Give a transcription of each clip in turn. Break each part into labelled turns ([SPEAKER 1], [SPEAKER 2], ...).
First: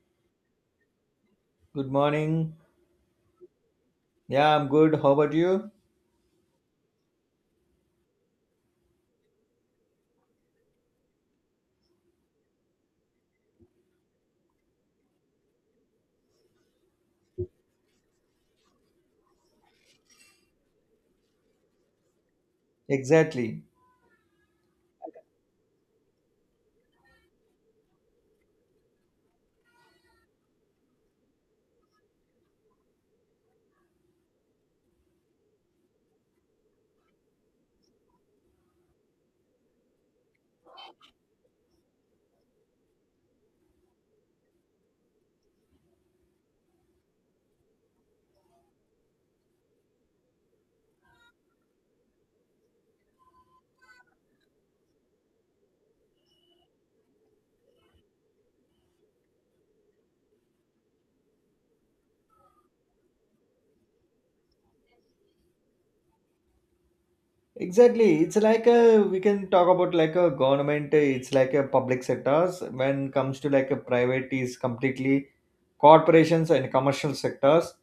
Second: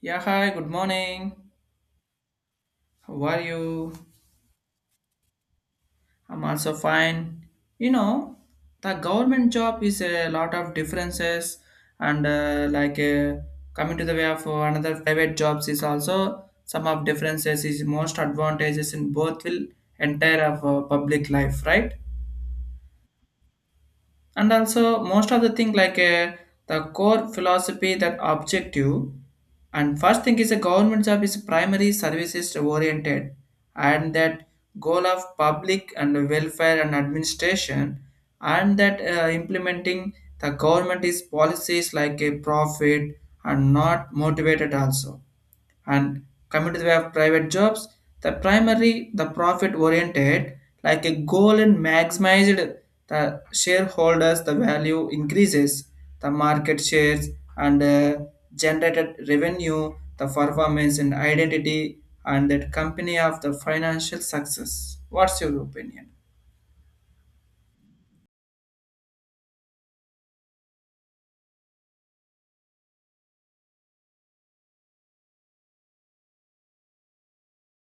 [SPEAKER 1] Yeah, hi, good morning.
[SPEAKER 2] Good morning.
[SPEAKER 1] How are you?
[SPEAKER 2] Yeah, I'm good. How about you?
[SPEAKER 1] I'm also fine. You know, the government job is a lot of differences, and coming to the way of another private jobs is also some of differences is most advantages in both will entire of public life, right?
[SPEAKER 2] Exactly.
[SPEAKER 1] And also most of the thing the core philosophy that objective, and first thing is a government job is primary services oriented, and that goal of public and welfare and administration, and that implementing the government is policies like a profit and not motivated also. And coming to the way of private jobs, the primary the profit oriented like a goal and maximized the shareholders the value increases the market shares and generated revenue the performance and identity and that company of the financial success. What's your opinion?
[SPEAKER 2] Exactly. It's like a we can talk about like a government. It's like a public sectors. When comes to like a private is completely corporations and commercial sectors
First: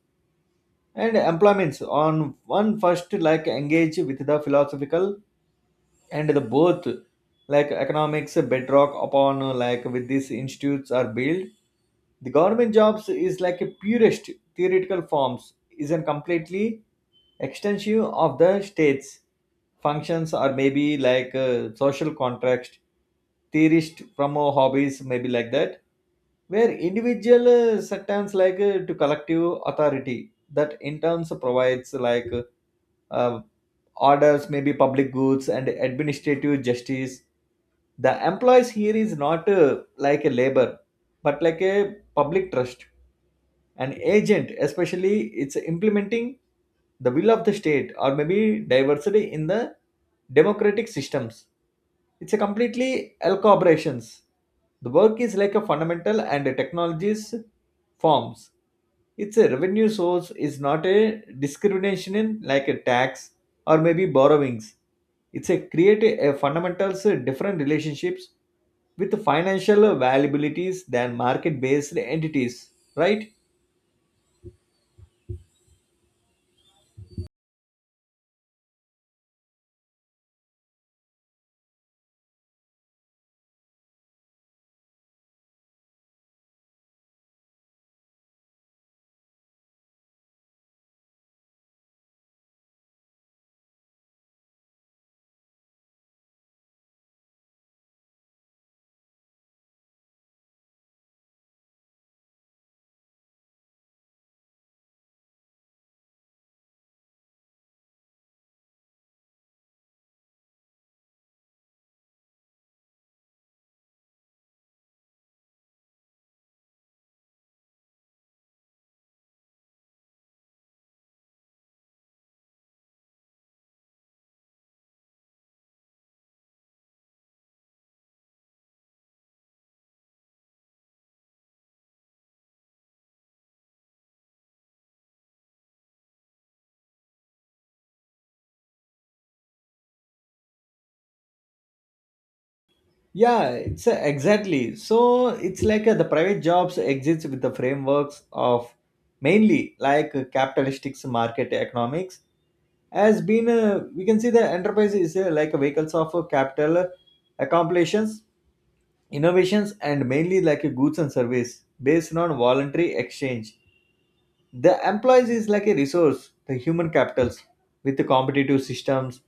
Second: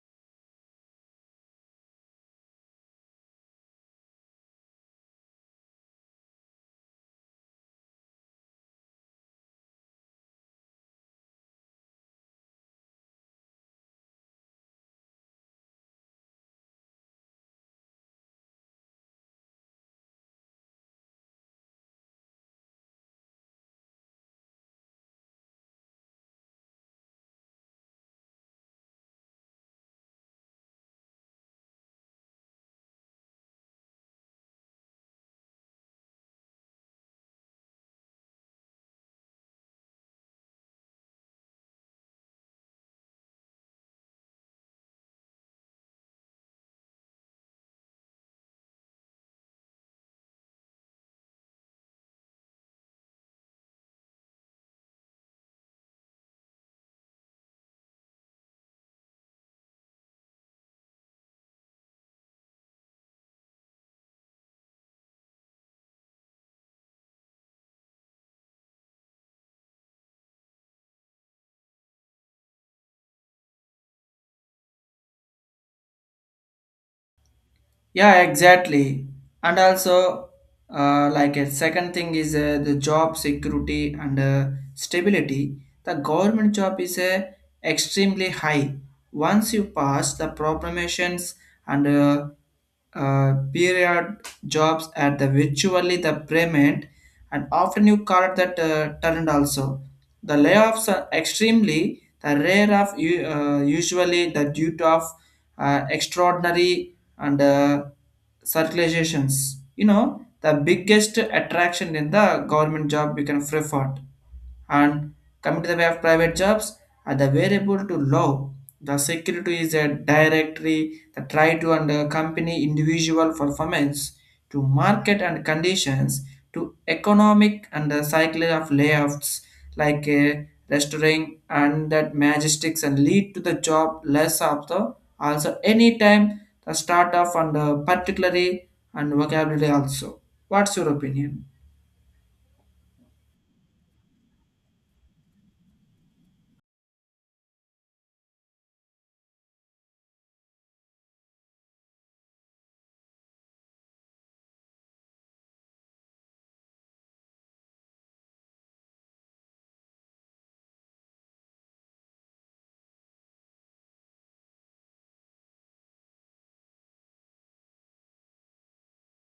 [SPEAKER 2] and employments on one first like engage with the philosophical and the both like economics bedrock upon like with these institutes are built the government jobs is like a purest theoretical forms is a completely extensive of the states functions or maybe like social contract theorist from our hobbies maybe like that where individual sectors like to collective authority that in turns provides like a orders maybe public goods and administrative justice the employees here is not like a labor but like a public trust an agent especially it's implementing the will of the state or maybe diversity in the democratic systems it's a completely all corporations the work is like a fundamental and technologies forms it's a revenue source, it's not a discrimination in like a tax or maybe borrowings. It's a create a fundamentals different relationships with financial valuabilities than market-based entities, right?
[SPEAKER 1] Yeah, exactly. And also, like a second thing is the job security and stability. The government job is extremely high. Once you pass the proclamations and period jobs at the virtually the payment, and often you call it that talent also. The layoffs are extremely the rare of usually the due to of extraordinary and circulations. You know, the biggest attraction in the government job you can prefer. And coming to the way of private jobs are the variable to law, the security is a directory that try to under company individual performance, to market and conditions, to economic and the cycle of layoffs like a restoring, and that majestics and lead to the job less of the also anytime the start of, and particularly and vocabulary also. What's your opinion?
[SPEAKER 2] Yeah, it's exactly. So it's like the private jobs exist with the frameworks of mainly like capitalistic market economics has been we can see the enterprise is like a vehicles of capital accomplishments innovations and mainly like a goods and service based on voluntary exchange. The employees is like a resource, the human capitals with the competitive systems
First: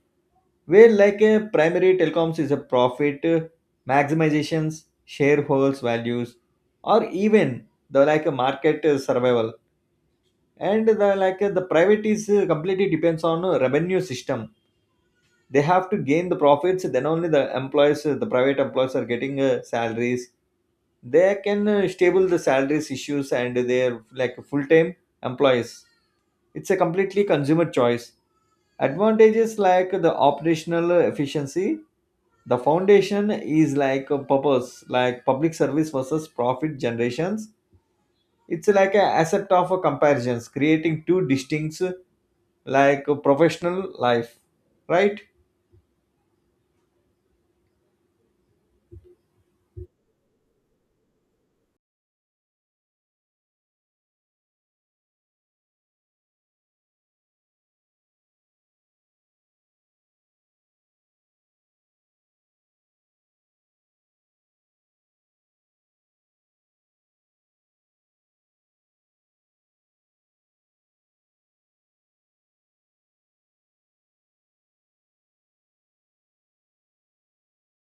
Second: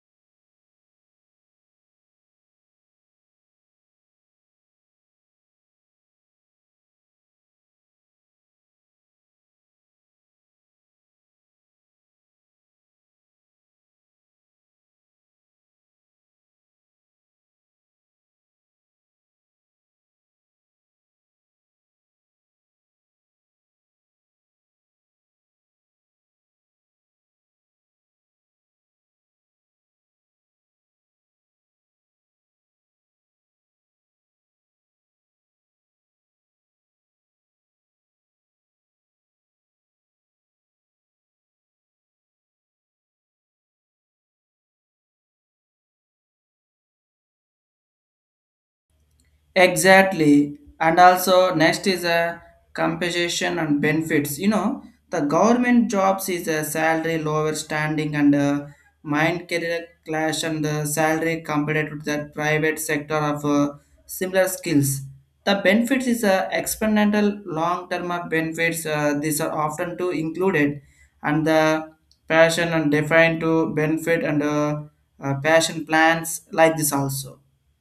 [SPEAKER 2] where like a primary telecoms is a profit maximizations, shareholders values, or even the like a market survival. And the like the private is completely depends on revenue system they have to gain the profits then only the employees the private employees are getting salaries they can stable the salaries issues and they're like full-time employees it's a completely consumer choice advantages like the operational efficiency the foundation is like a purpose like public service versus profit generations it's like a asset of a comparisons creating two distinct like a professional life, right?
[SPEAKER 1] Exactly. And also next is a compensation and benefits. You know, the government jobs is a salary lower standing and a mind career clash and the salary compared to the private sector of similar skills. The benefits is a experimental long term of benefits. These are often to included, and the passion and defined to benefit and passion plans like this also,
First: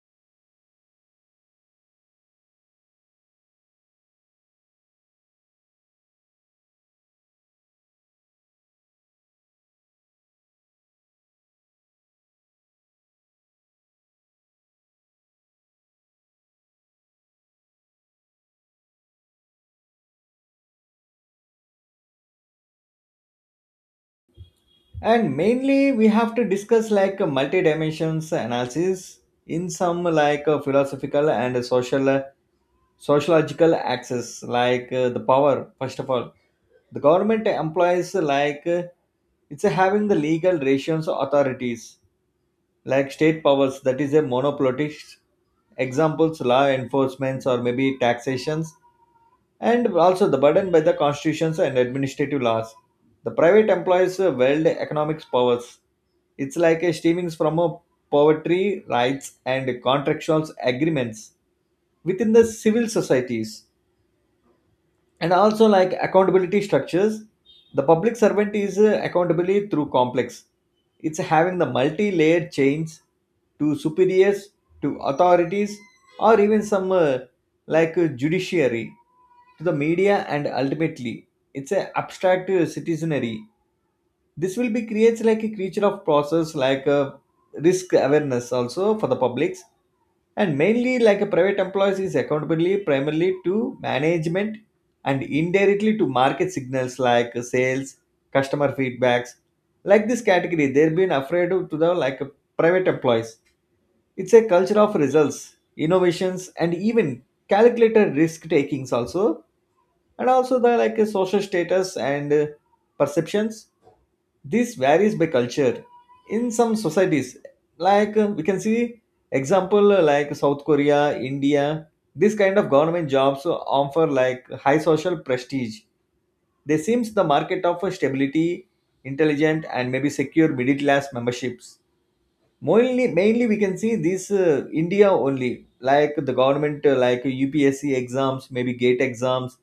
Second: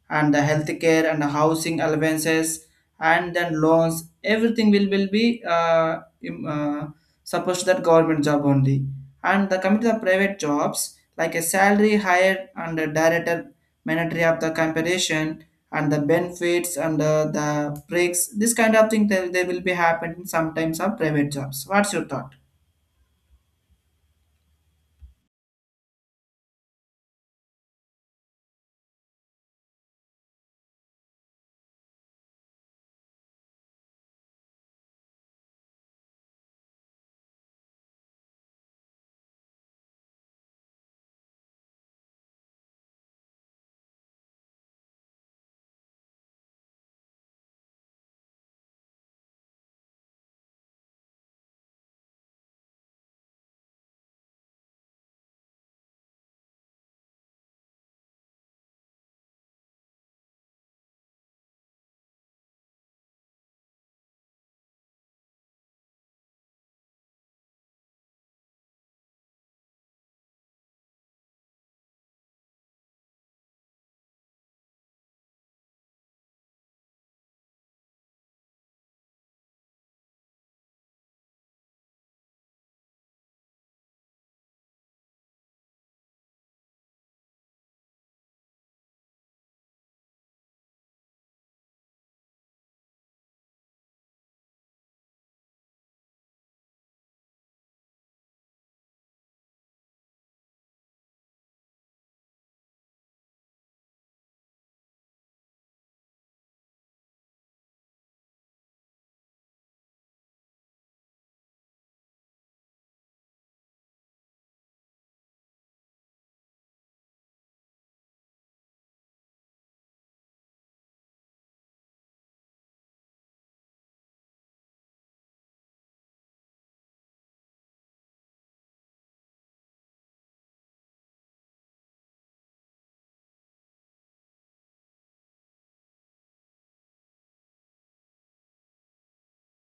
[SPEAKER 1] and the healthcare and the housing allowances, and then loans everything will be supposed that government job only. And the coming to the private jobs like a salary higher and the director mandatory of the comparison, and the benefits and the breaks, this kind of thing there, they will be happening sometimes of private jobs. What's your thought?
[SPEAKER 2] And mainly we have to discuss like a multi-dimensions analysis in some like a philosophical and social sociological axis like the power first of all the government employs like it's having the legal ratios authorities like state powers that is a monopolist examples law enforcements or maybe taxations and also the burden by the constitutions and administrative laws. The private employees wield economic powers. It's like a streamings from a poverty rights and contractual agreements within the civil societies and also like accountability structures the public servant is accountability through complex it's having the multi-layered chains to superiors to authorities or even some like judiciary to the media and ultimately it's a abstract citizenry this will be creates like a creature of process like a risk awareness also for the publics and mainly like a private employees is accountability primarily to management and indirectly to market signals like sales customer feedbacks like this category they've been afraid of to the like a private employees it's a culture of results innovations and even calculated risk takings also and also the like a social status and perceptions this varies by culture. In some societies, like we can see example like South Korea, India, this kind of government jobs offer like high social prestige. They seems the market of stability, intelligent, and maybe secure middle class memberships. Mainly we can see this India only, like the government, like UPSC exams, maybe GATE exams,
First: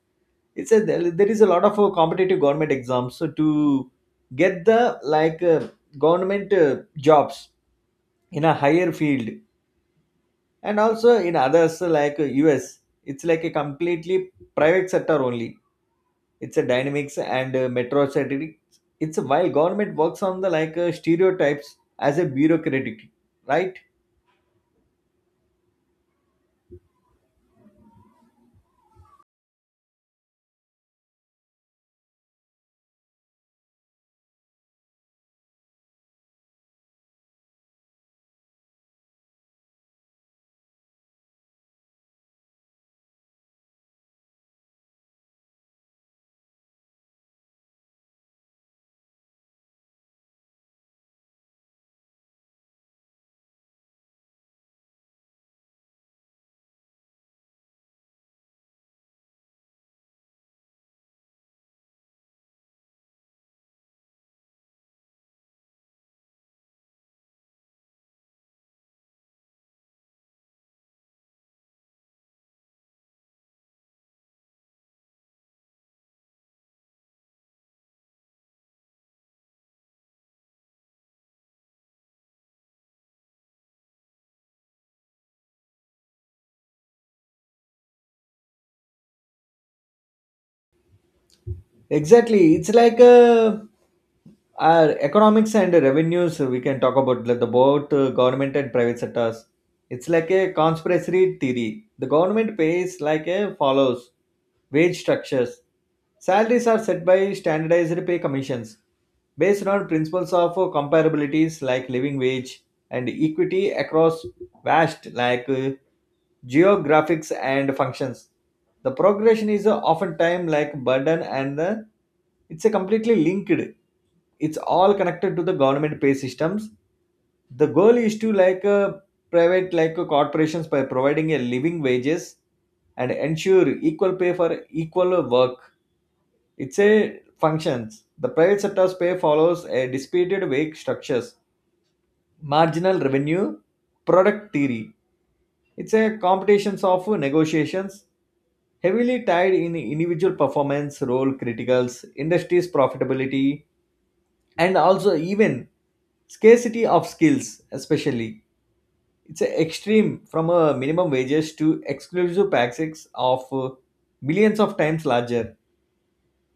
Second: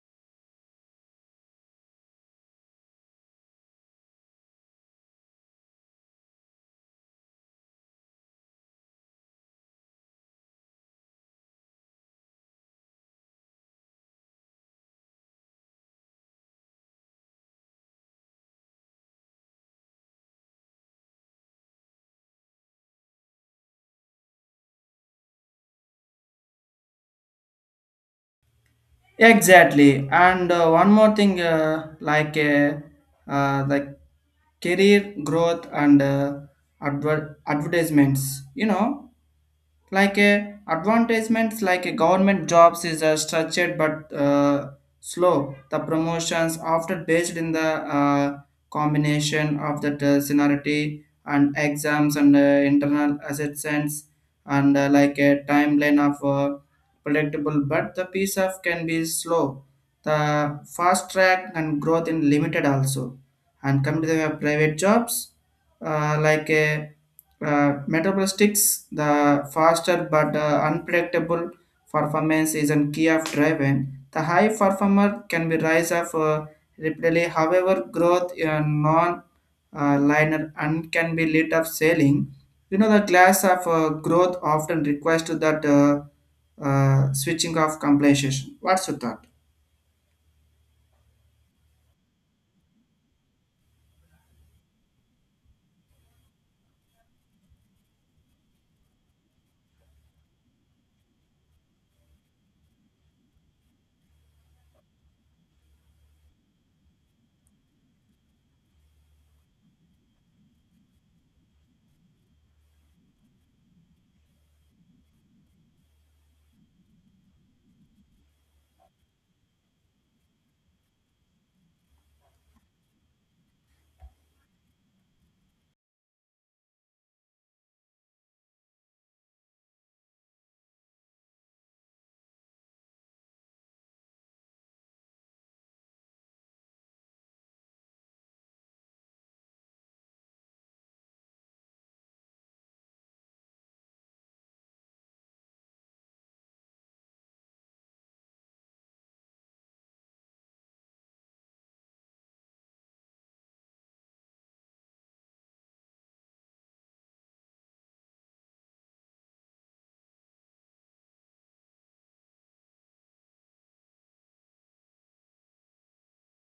[SPEAKER 2] it's a there is a lot of competitive government exams so to get the like government jobs in a higher field and also in others like us it's like a completely private sector only it's a dynamics and metro strategy. It's while government works on the like stereotypes as a bureaucratic, right?
[SPEAKER 1] Exactly. And one more thing, the career growth and advertisements, you know, like a advertisements like a government jobs is structured but slow, the promotions often based in the combination of the seniority and exams and internal assessments, and like a timeline of predictable, but the piece of can be slow, the fast track and growth in limited also. And come to the private jobs, like a metabolistics, the faster but unpredictable. Performance is a key of driving. The high performer can be rise of rapidly, however, growth non liner and can be lead of selling. You know, the class of growth often requires to that switching of compensation. What's your thought?
[SPEAKER 2] Exactly. It's like a our economics and revenues, we can talk about like the both government and private sectors. It's like a conspiracy theory. The government pays like a follows wage structures. Salaries are set by standardized pay commissions based on principles of comparabilities like living wage and equity across vast like geographics and functions. The progression is often time like burden and it's a completely linked. It's all connected to the government pay systems. The goal is to like private like corporations by providing a living wages and ensure equal pay for equal work. It's a functions. The private sector's pay follows a disputed wage structures marginal revenue product theory. It's a competitions of negotiations heavily tied in individual performance, role criticals, industry's profitability, and also even scarcity of skills, especially. It's a extreme from a minimum wages to exclusive packages of millions of times larger.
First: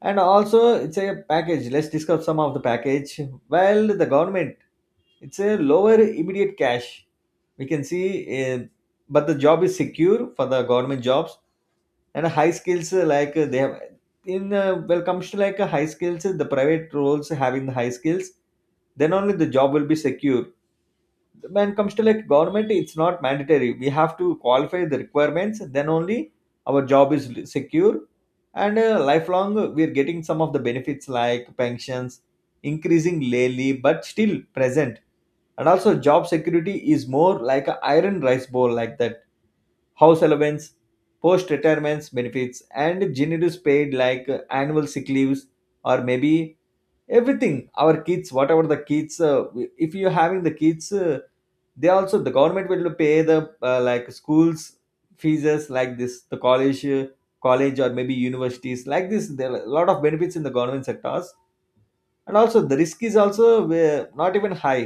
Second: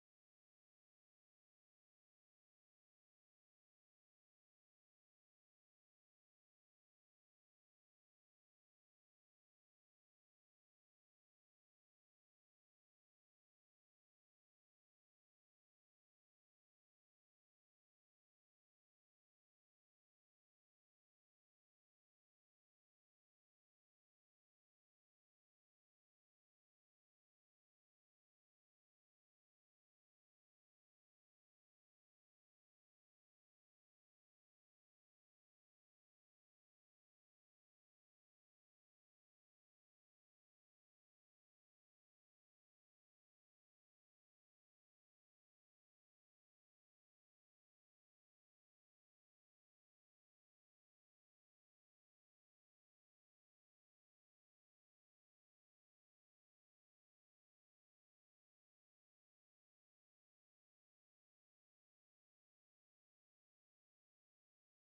[SPEAKER 2] And also, it's a package. Let's discuss some of the package. While the government it's a lower immediate cash we can see, uh, but the job is secure for the government jobs and high skills like they have in well comes to like high skills the private roles having the high skills then only the job will be secure when it comes to like government it's not mandatory we have to qualify the requirements then only our job is secure and lifelong we're getting some of the benefits like pensions increasing lately but still present and also job security is more like a iron rice bowl like that house allowance post retirements benefits and generous paid like annual sick leaves or maybe everything our kids whatever the kids if you're having the kids they also the government will pay the like schools fees like this the college or maybe universities like this there are a lot of benefits in the government sectors and also the risk is also not even high.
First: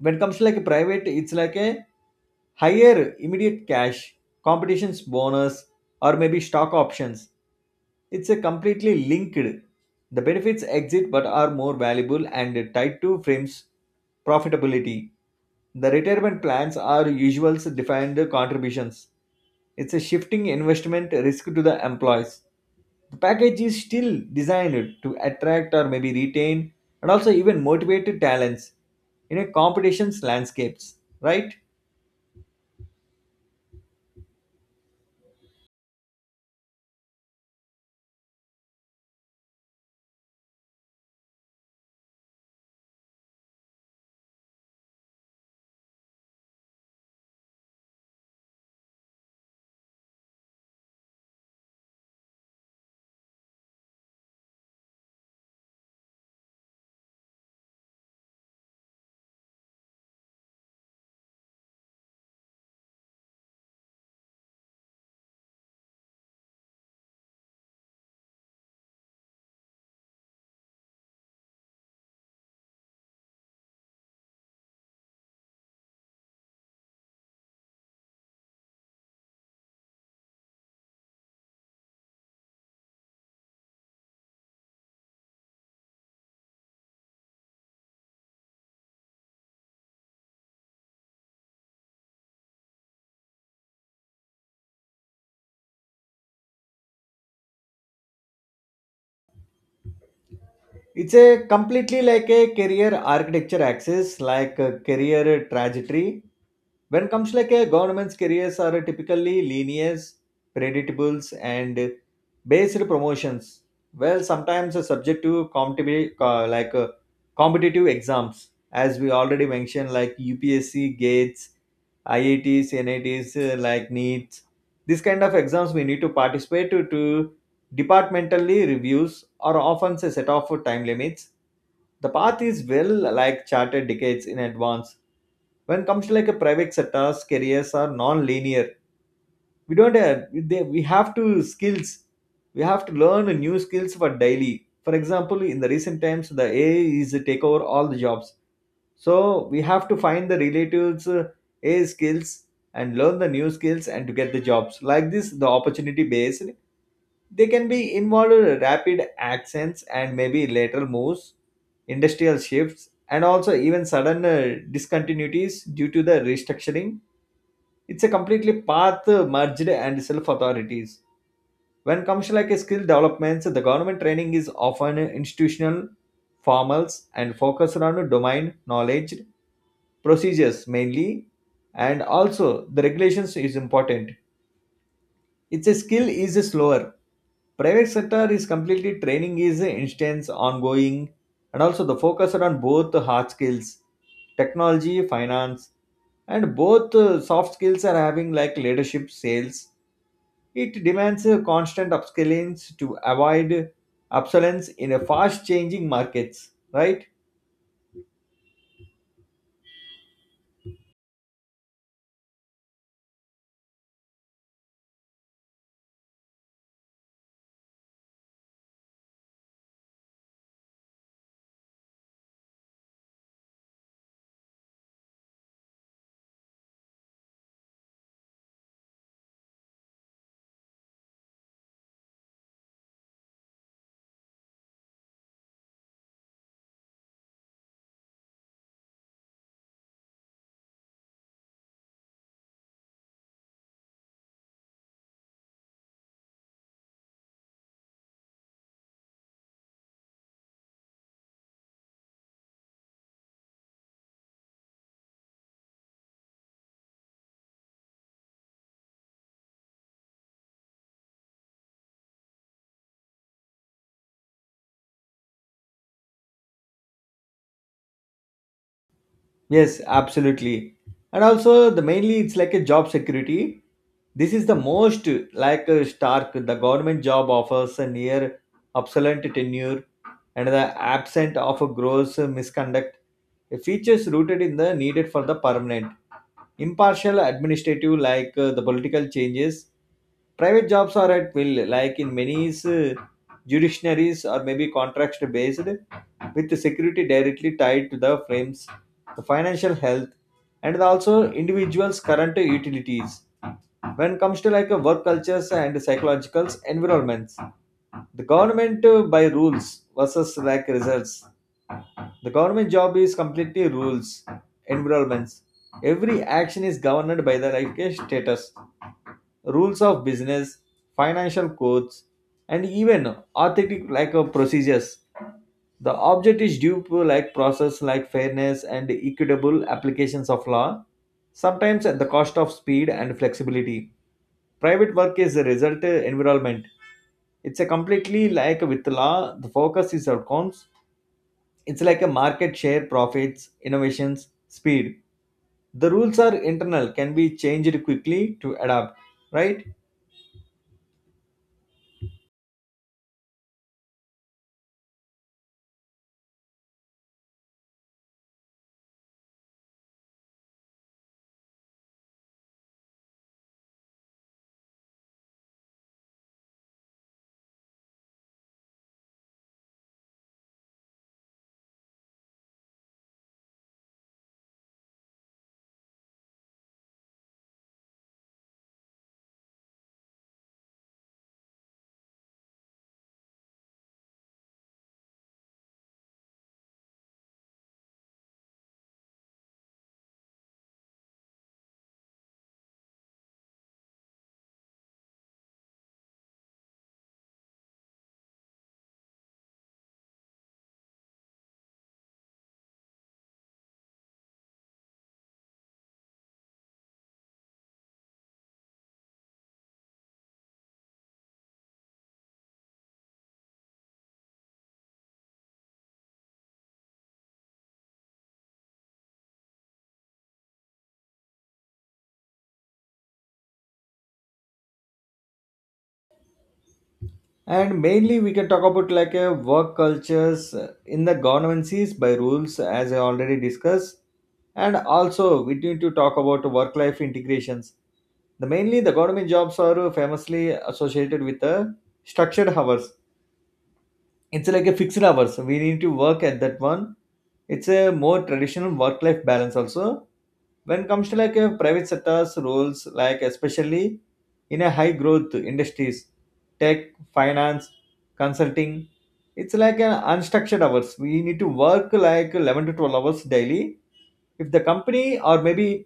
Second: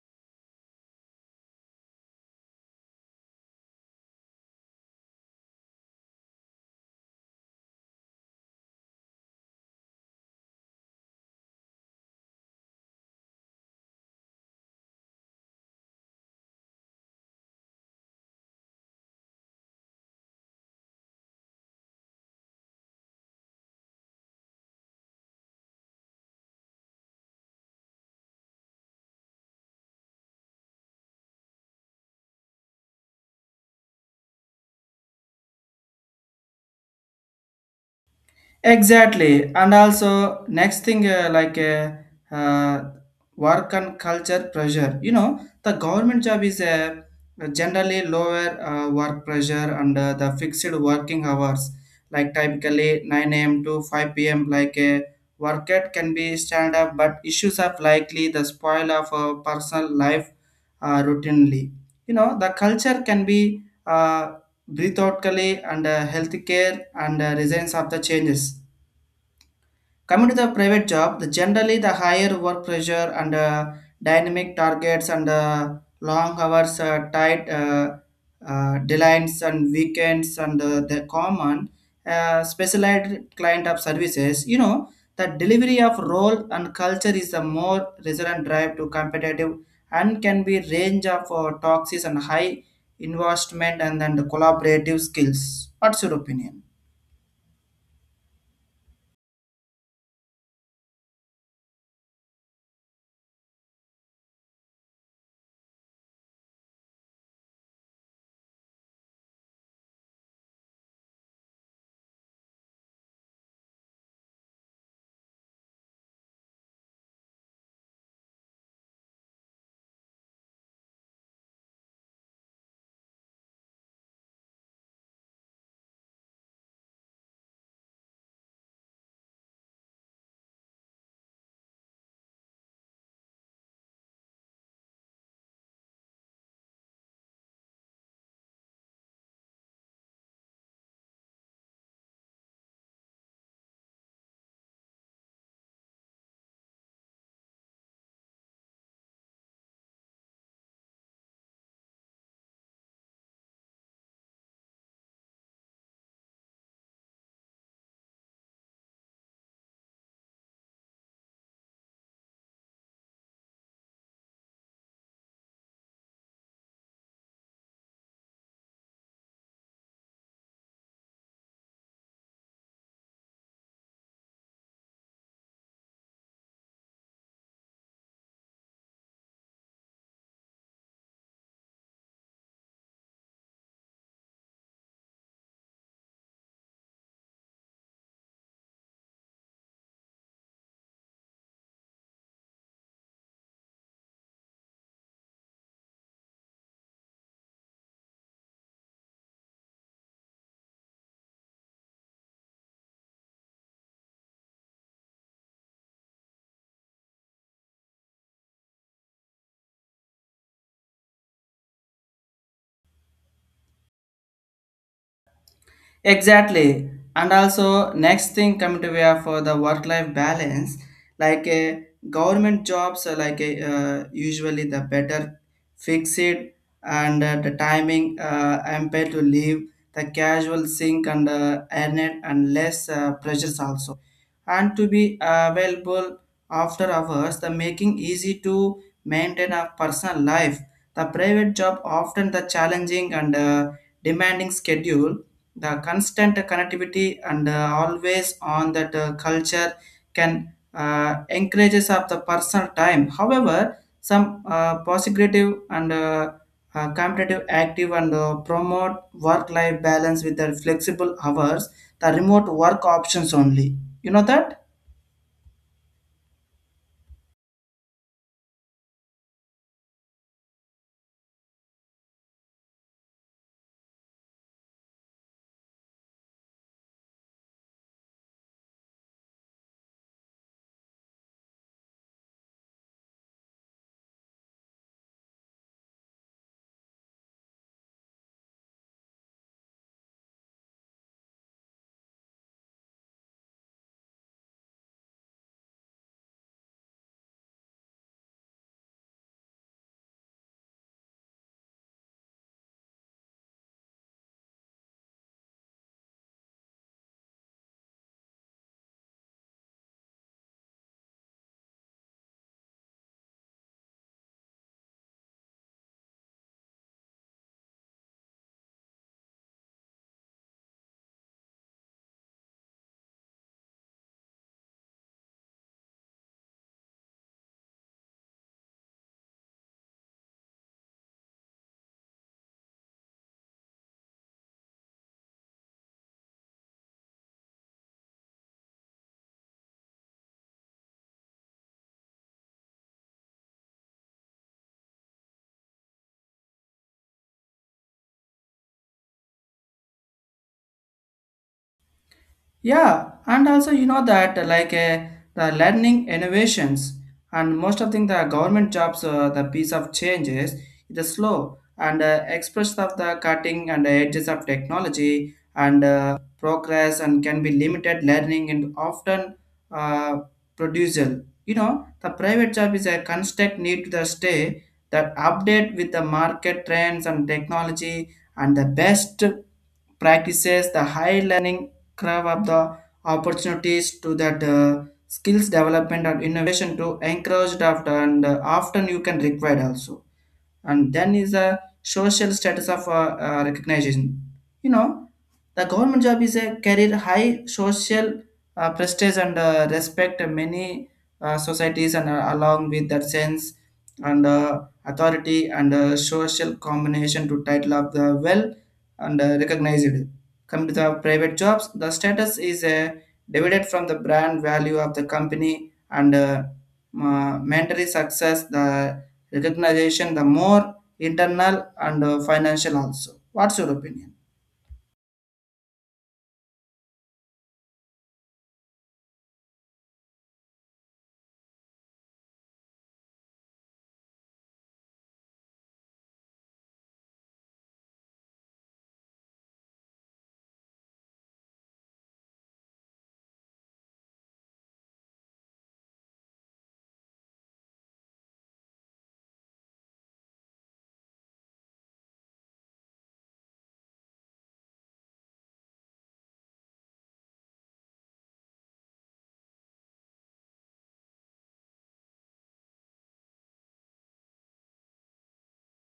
[SPEAKER 2] When it comes to like a private it's like a higher immediate cash, competitions bonus, or maybe stock options. It's a completely linked. The benefits exit but are more valuable and tied to firm's profitability. The retirement plans are usual defined contributions. It's a shifting investment risk to the employees. The package is still designed to attract or maybe retain and also even motivate talents in a competition's landscapes, right?
[SPEAKER 1] Exactly, and also next thing uh, work and culture pressure. You know, the government job is a generally lower work pressure and the fixed working hours, like typically 9 a.m. to 5 p.m. Like a workout can be stand up, but issues of likely the spoil of personal life routinely. You know, the culture can be breathe outly and healthcare and resilience of the changes. Coming to the private job, the generally the higher work pressure and dynamic targets and long hours, tight deadlines and weekends and the common specialized client of services. You know, the delivery of role and culture is the more resilient drive to competitive and can be range of toxins and high investment and then the collaborative skills. What's your opinion?
[SPEAKER 2] It's a completely like a career architecture axis like a career trajectory when it comes like a government's careers are typically linear predictables and based promotions well sometimes are subject to competitive like competitive exams as we already mentioned like UPSC GATEs IITs NITs like NEETs. This kind of exams we need to participate to departmentally reviews are often a set of time limits the path is well like charted decades in advance when it comes to like a private sectors careers are non-linear we don't have, they, we have to skills we have to learn new skills for daily for example in the recent times the AI is take over all the jobs so we have to find the relatives AI skills and learn the new skills and to get the jobs like this the opportunity based they can be involved in rapid accents and maybe lateral moves industrial shifts and also even sudden discontinuities due to the restructuring it's a completely path merged and self authorities. When comes like a skill developments, the government training is often institutional, formal, and focused on domain knowledge, procedures mainly, and also the regulations is important. It's a skill is slower. Private sector is completely training is instance ongoing, and also the focus on both hard skills, technology, finance, and both soft skills are having like leadership, sales. It demands constant upskilling to avoid obsolescence in a fast changing markets, right?
[SPEAKER 1] Exactly. And also, next thing coming to we have for the work-life balance, like a government jobs are like a, usually the better fixed and the timing empire to leave, the casual sync and earn it and less pressures also. And to be available after hours, the making easy to maintain a personal life. The private job often the challenging and demanding schedule, the constant connectivity and always on that culture can encourages of the personal time, however some positive and competitive active and promote work life balance with the flexible hours, the remote work options only, you know that.
[SPEAKER 2] Yes, absolutely. And also the mainly it's like a job security. This is the most like a stark the government job offers a near obsolete tenure and the absent of a gross misconduct. A features rooted in the needed for the permanent impartial administrative like the political changes private jobs are at will like in many judiciaries or maybe contract based with the security directly tied to the frames the financial health and also individuals current utilities when it comes to like a work cultures and psychological environments the government by rules versus like results the government job is completely rules, environments. Every action is governed by the like a status, rules of business, financial codes, and even authentic like procedures. The object is due to like process like fairness and equitable applications of law, sometimes at the cost of speed and flexibility. Private work is a result environment. It's a completely like with law, the focus is outcomes. It's like a market share profits innovations speed. The rules are internal, can be changed quickly to adapt, right.
[SPEAKER 1] Yeah, and also you know that the learning innovations. And most of thing the government jobs, the piece of changes, it is slow and express of the cutting and edges of technology and progress and can be limited learning and often uh, producial. You know, the private job is a constant need to the stay that update with the market trends and technology and the best practices, the high learning curve of the opportunities to that skills development and innovation to encouraged after, and often you can require also. And then is a social status of recognition, you know, the government job is a career high social prestige and respect in many societies and along with that sense and authority and social combination to title of the well and recognized. Come to the private jobs, the status is divided from the brand value of the company and mandatory success, the recognition, the more internal and financial also. What's your opinion?
[SPEAKER 2] And mainly we can talk about like a work cultures in the governances by rules as I already discussed. And also we need to talk about work life integrations. The mainly the government jobs are famously associated with the structured hours. It's like a fixed hours we need to work at that one. It's a more traditional work life balance also. When it comes to like a private sector's roles, like especially in a high growth industries, tech, finance, consulting, it's like an unstructured hours we need to work like 11 to 12 hours daily. If the company or maybe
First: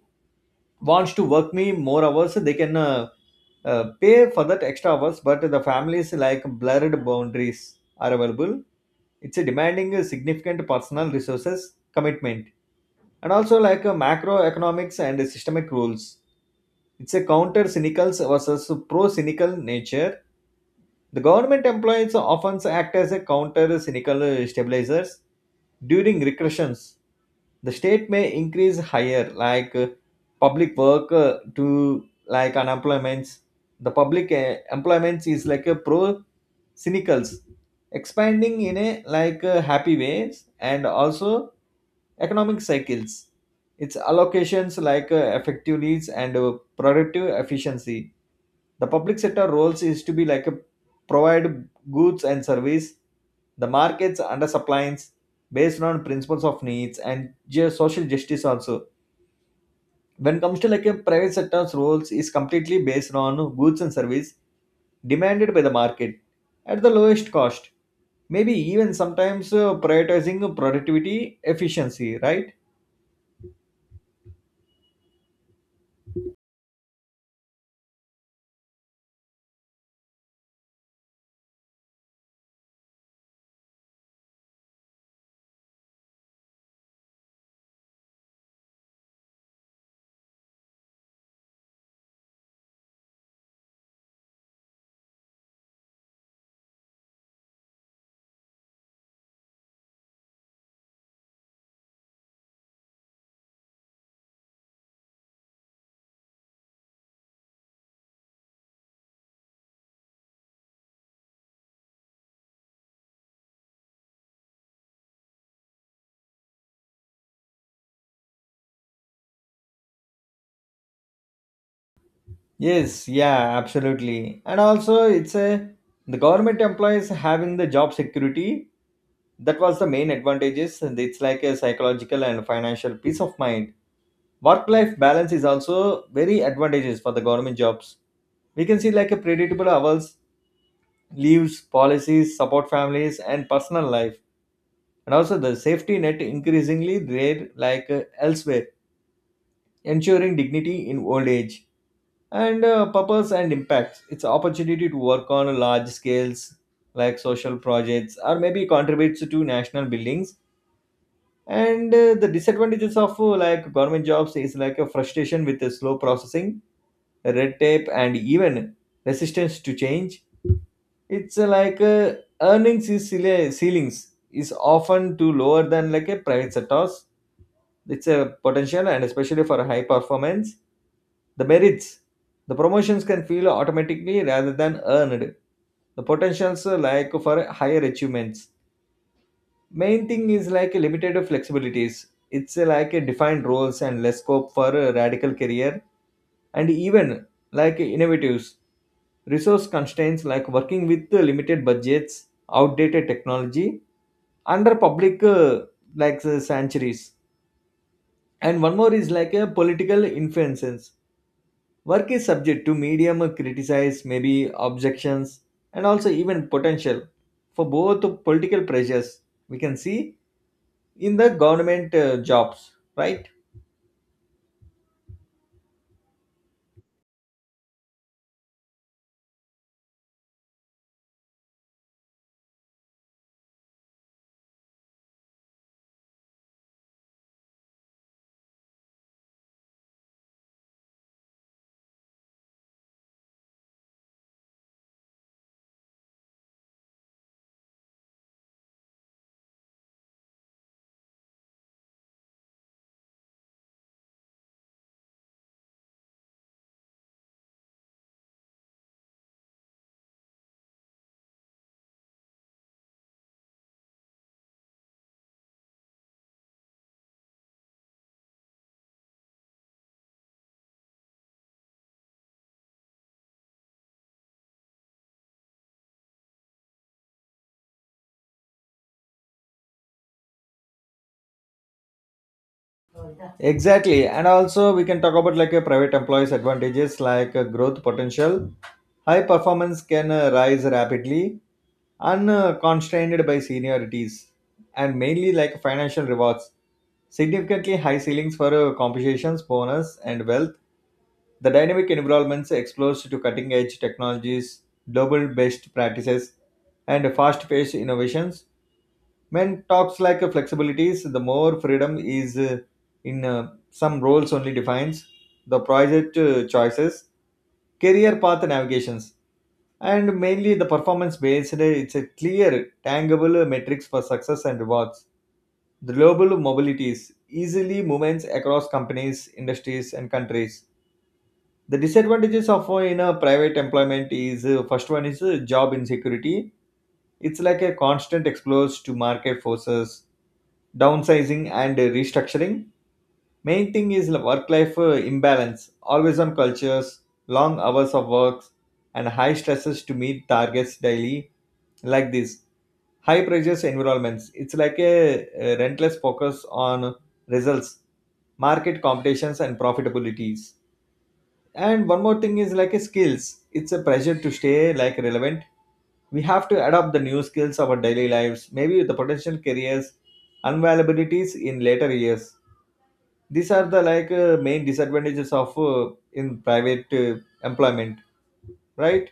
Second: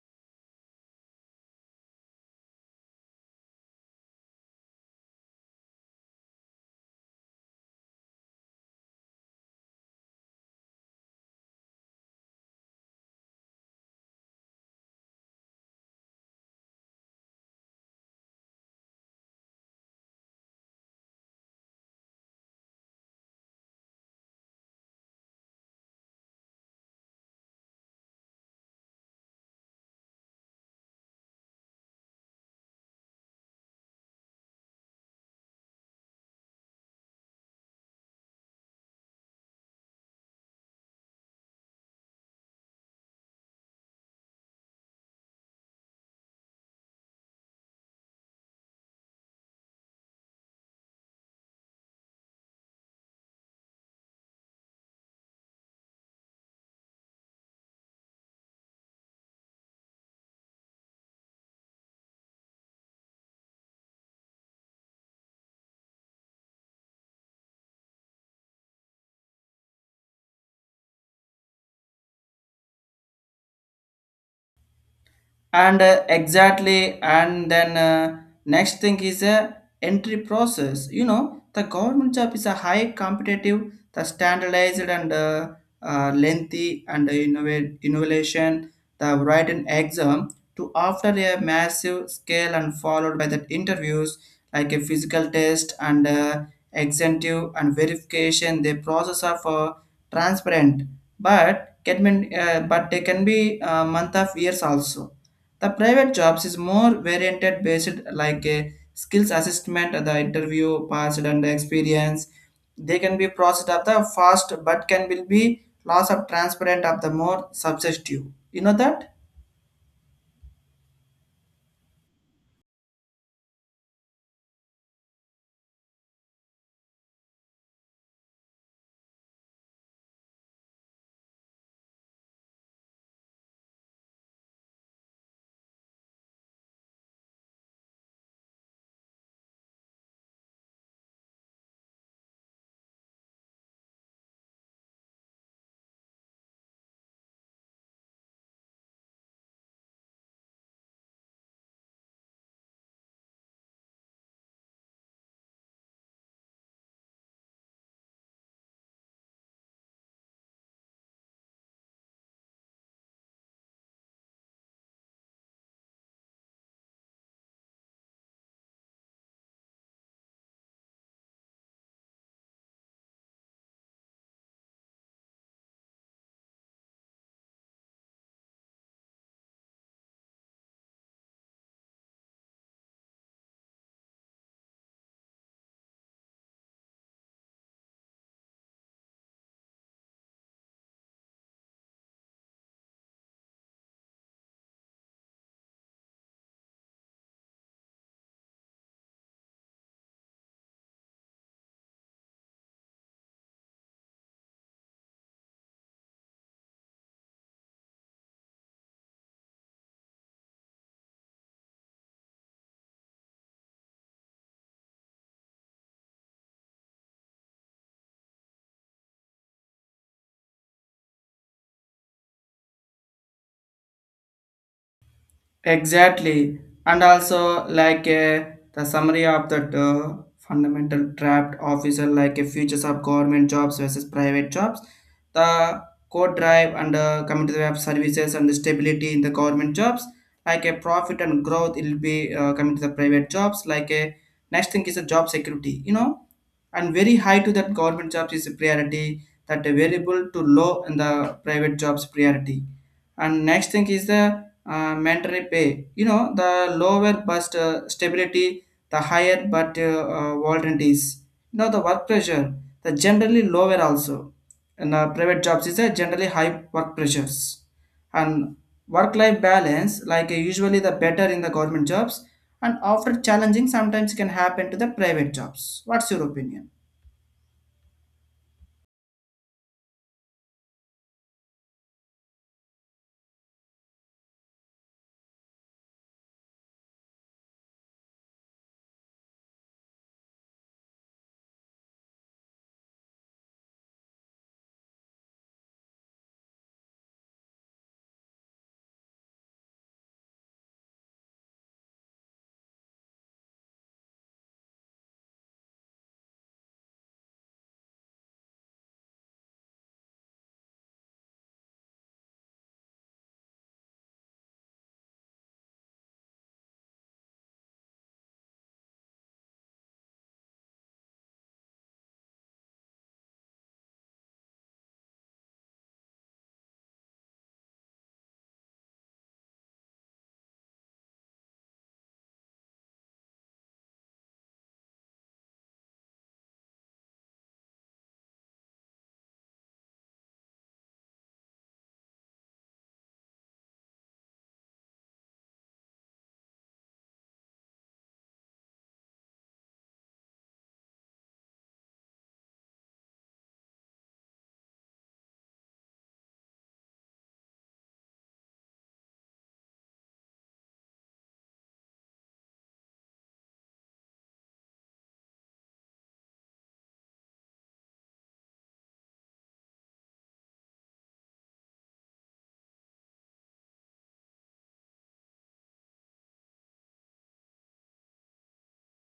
[SPEAKER 2] wants to work me more hours they can, pay for that extra hours, but the families like blurred boundaries are available. It's a demanding significant personal resources commitment. And also like a macroeconomics and systemic rules. It's a counter cynical versus pro cynical nature. The government employees often act as a counter cynical stabilizers during recessions. The state may increase higher like public work to like unemployments. The public employment is like a pro cynicals expanding in a like happy ways and also economic cycles. Its allocations like effective and productive efficiency. The public sector roles is to be like a provide goods and service, the markets under supplies based on principles of needs and social justice also. When it comes to like a private sector's roles is completely based on goods and service demanded by the market at the lowest cost. Maybe even sometimes prioritizing productivity efficiency, right?
[SPEAKER 1] And exactly, and then next thing is a entry process. You know, the government job is a high competitive, the standardized and lengthy and innovation, the written exam to after a massive scale and followed by the interviews, like a physical test and executive and verification, the process of transparent but can be, but they can be month of years also. The private jobs is more varianted based like a skills assessment, the interview, past and experience. They can be processed of the fast but can will be loss of transparent of the more subjective. You know that?
[SPEAKER 2] Yes, yeah, absolutely. And also, it's a the government employees having the job security. That was the main advantages, and it's like a psychological and financial peace of mind. Work-life balance is also very advantageous for the government jobs. We can see like a predictable hours, leaves, policies, support families, and personal life, and also the safety net increasingly rare like elsewhere, ensuring dignity in old age. And purpose and impacts, it's an opportunity to work on large scales like social projects or maybe contributes to national buildings. And the disadvantages of like government jobs is like a frustration with the slow processing, red tape, and even resistance to change. It's earnings is ceilings is often too lower than like a private sectors. It's a potential and especially for high performance. The merits, the promotions can feel automatically rather than earned. The potentials are like for higher achievements. Main thing is like limited flexibilities. It's like a defined roles and less scope for a radical career and even like innovatives. Resource constraints like working with limited budgets, outdated technology, under public sanctuaries, and one more is like a political influences. Work is subject to medium criticize, maybe objections, and also even potential for both political pressures we can see in the government jobs, right?
[SPEAKER 1] Exactly, and also the summary of that fundamental draft officer, like futures of government jobs versus private jobs, the code drive and community web services and the stability in the government jobs, like a profit and growth, it will be coming to the private jobs. Like a next thing is a job security, you know, and very high to that government jobs is a priority, that the variable to low in the private jobs priority. And next thing is the mandatory pay. You know, the lower but stability, the higher but volunteers. You know, the work pressure, the generally lower also. And private jobs is a generally high work pressures. And work-life balance, usually the better in the government jobs, and after challenging sometimes can happen to the private jobs. What's your opinion?
[SPEAKER 2] Exactly, and also we can talk about like a private employees' advantages like growth potential. High performance can rise rapidly, unconstrained by seniorities, and mainly like financial rewards. Significantly high ceilings for compensations, bonus, and wealth. The dynamic environments exposed to cutting edge technologies, global best practices, and fast paced innovations. When talks like flexibilities, the more freedom is in some roles only defines the project choices, career path navigations, and mainly the performance based. It's a clear, tangible metrics for success and rewards. The global mobilities, easily movements across companies, industries, and countries. The disadvantages of in a private employment is, first one is job insecurity. It's like a constant exposure to market forces, downsizing, and restructuring. Main thing is work life imbalance, always on cultures, long hours of work, and high stresses to meet targets daily. Like this high pressures environments, it's like a relentless focus on results, market competitions, and profitabilities. And one more thing is like a skills. It's a pressure to stay like relevant. We have to adopt the new skills of our daily lives, maybe the potential careers, unavailabilities in later years. These are the like main disadvantages of in private employment, right?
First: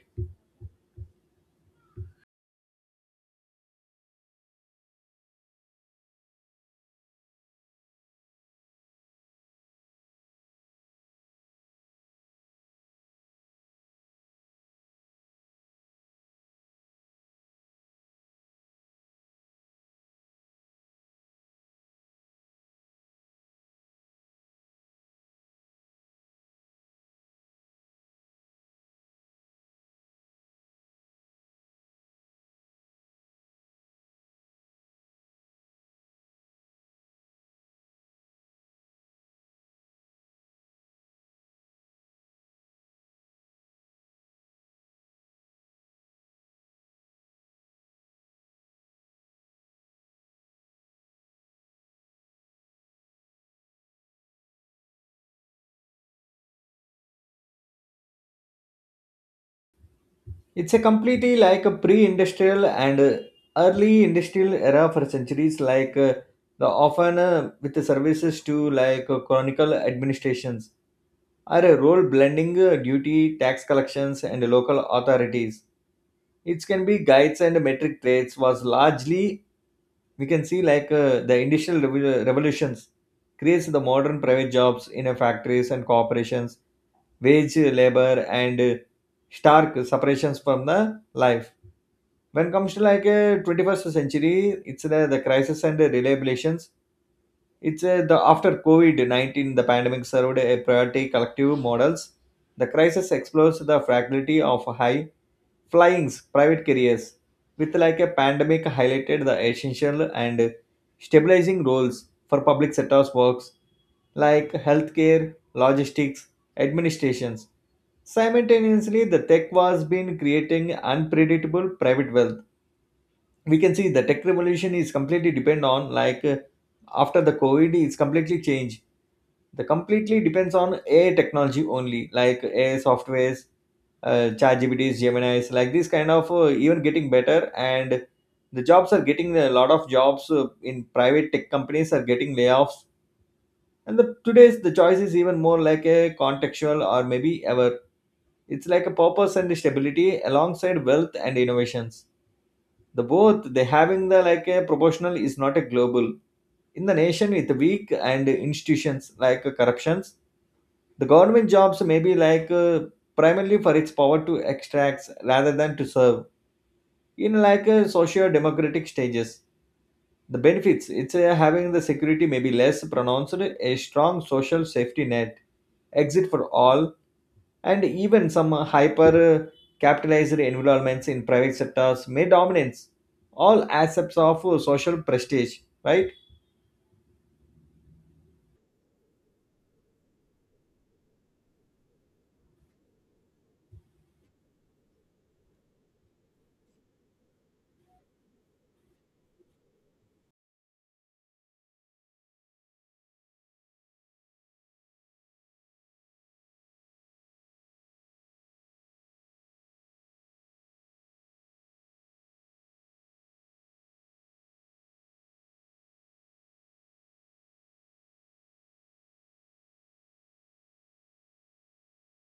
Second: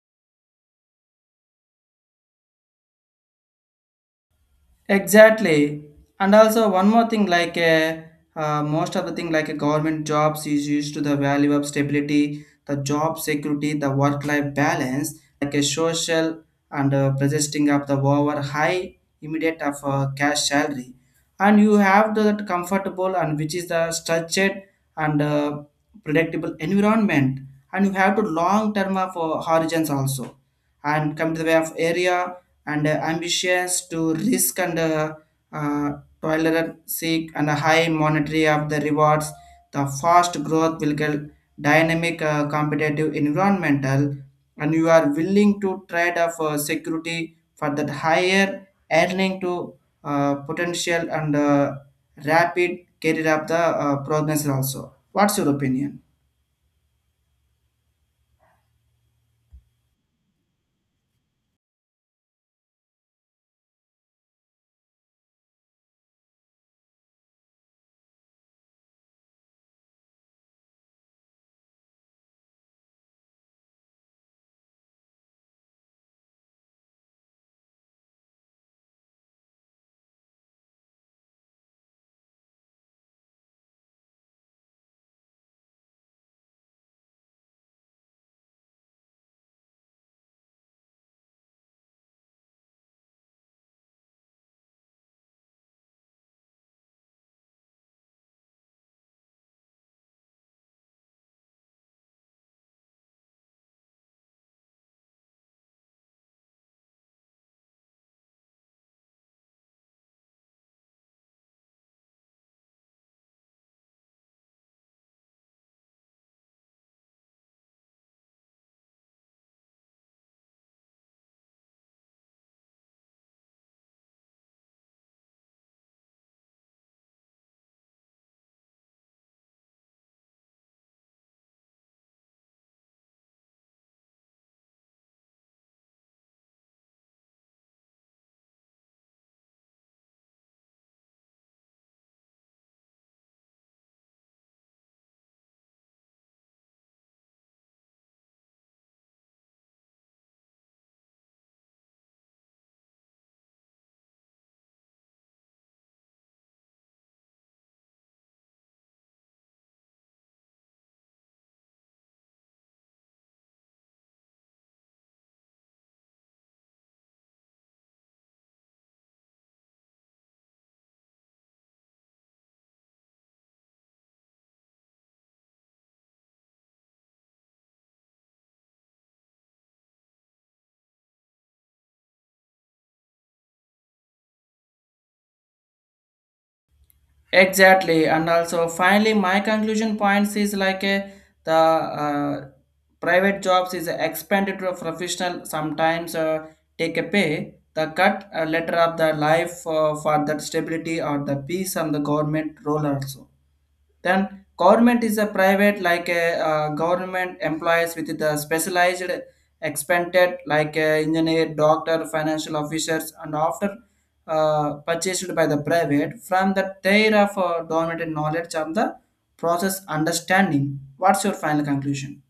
[SPEAKER 1] Exactly. And also one more thing most of the thing like a government jobs is used to the value of stability, the job security, the work-life balance, like a social and persisting of the over high immediate of cash salary. And you have the that comfortable and which is the structured and predictable environment. And you have to long term of horizons also. And come to the way of area and ambitious to risk and uh, tolerant seek and a high monetary of the rewards, the fast growth will get dynamic competitive environmental, and you are willing to trade off security for that higher earning to potential and rapid career of the progress also. What's your opinion?
[SPEAKER 2] It's a completely like a pre-industrial and early industrial era for centuries, like the often with the services to like chronicle administrations are a role blending duty, tax collections, and local authorities. It can be guides and metric traits was largely. We can see like the industrial revolutions creates the modern private jobs in factories and corporations, wage labor and stark separations from the life. When comes to like a 21st century, it's the crisis and the reliabilizations. It's a, the after COVID-19, the pandemic served a priority collective models. The crisis explores the fragility of high flying private careers, with like a pandemic highlighted the essential and stabilizing roles for public sectors works like healthcare, logistics, administrations. Simultaneously, the tech was been creating unpredictable private wealth. We can see the tech revolution is completely depend on like after the covid it's completely changed. The completely depends on ai technology only, like ai softwares, chat gpts, gemini's, like this kind of even getting better. And the jobs are getting, a lot of jobs in private tech companies are getting layoffs. And the today's the choice is even more like a contextual or maybe ever. It's like a purpose and stability alongside wealth and innovations. The both they having the like a proportional is not a global. In the nation with weak and institutions like corruptions, the government jobs may be like primarily for its power to extract rather than to serve. In like a socio democratic stages, the benefits, it's having the security may be less pronounced. A strong social safety net exit for all. And even some hyper capitalized environments in private sectors may dominance all aspects of social prestige, right?
[SPEAKER 1] Exactly, and also finally, my conclusion points is like a, the private jobs is expanded to a professional. Sometimes take a pay the cut letter of the life for that stability or the peace on the government role also. Then government is a private like a government employees with the specialized expanded like a engineer, doctor, financial officers, and after purchased by the private from the their of dominant knowledge of the process understanding. What's your final conclusion?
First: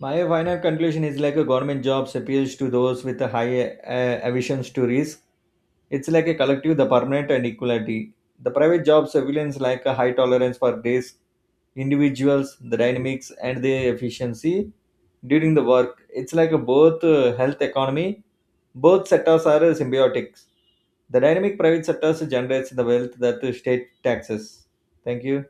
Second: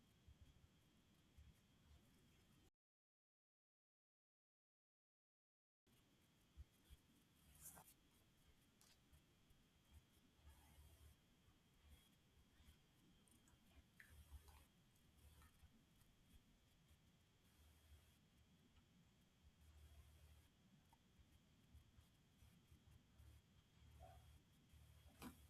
[SPEAKER 2] My final conclusion is like a government jobs appeals to those with a high aversions to risk. It's like a collective, the permanent and equality. The private jobs surveillance like a high tolerance for risk, individuals, the dynamics and the efficiency during the work. It's like a both health economy, both sectors are symbiotics. The dynamic private sectors generates the wealth that the state taxes. Thank you.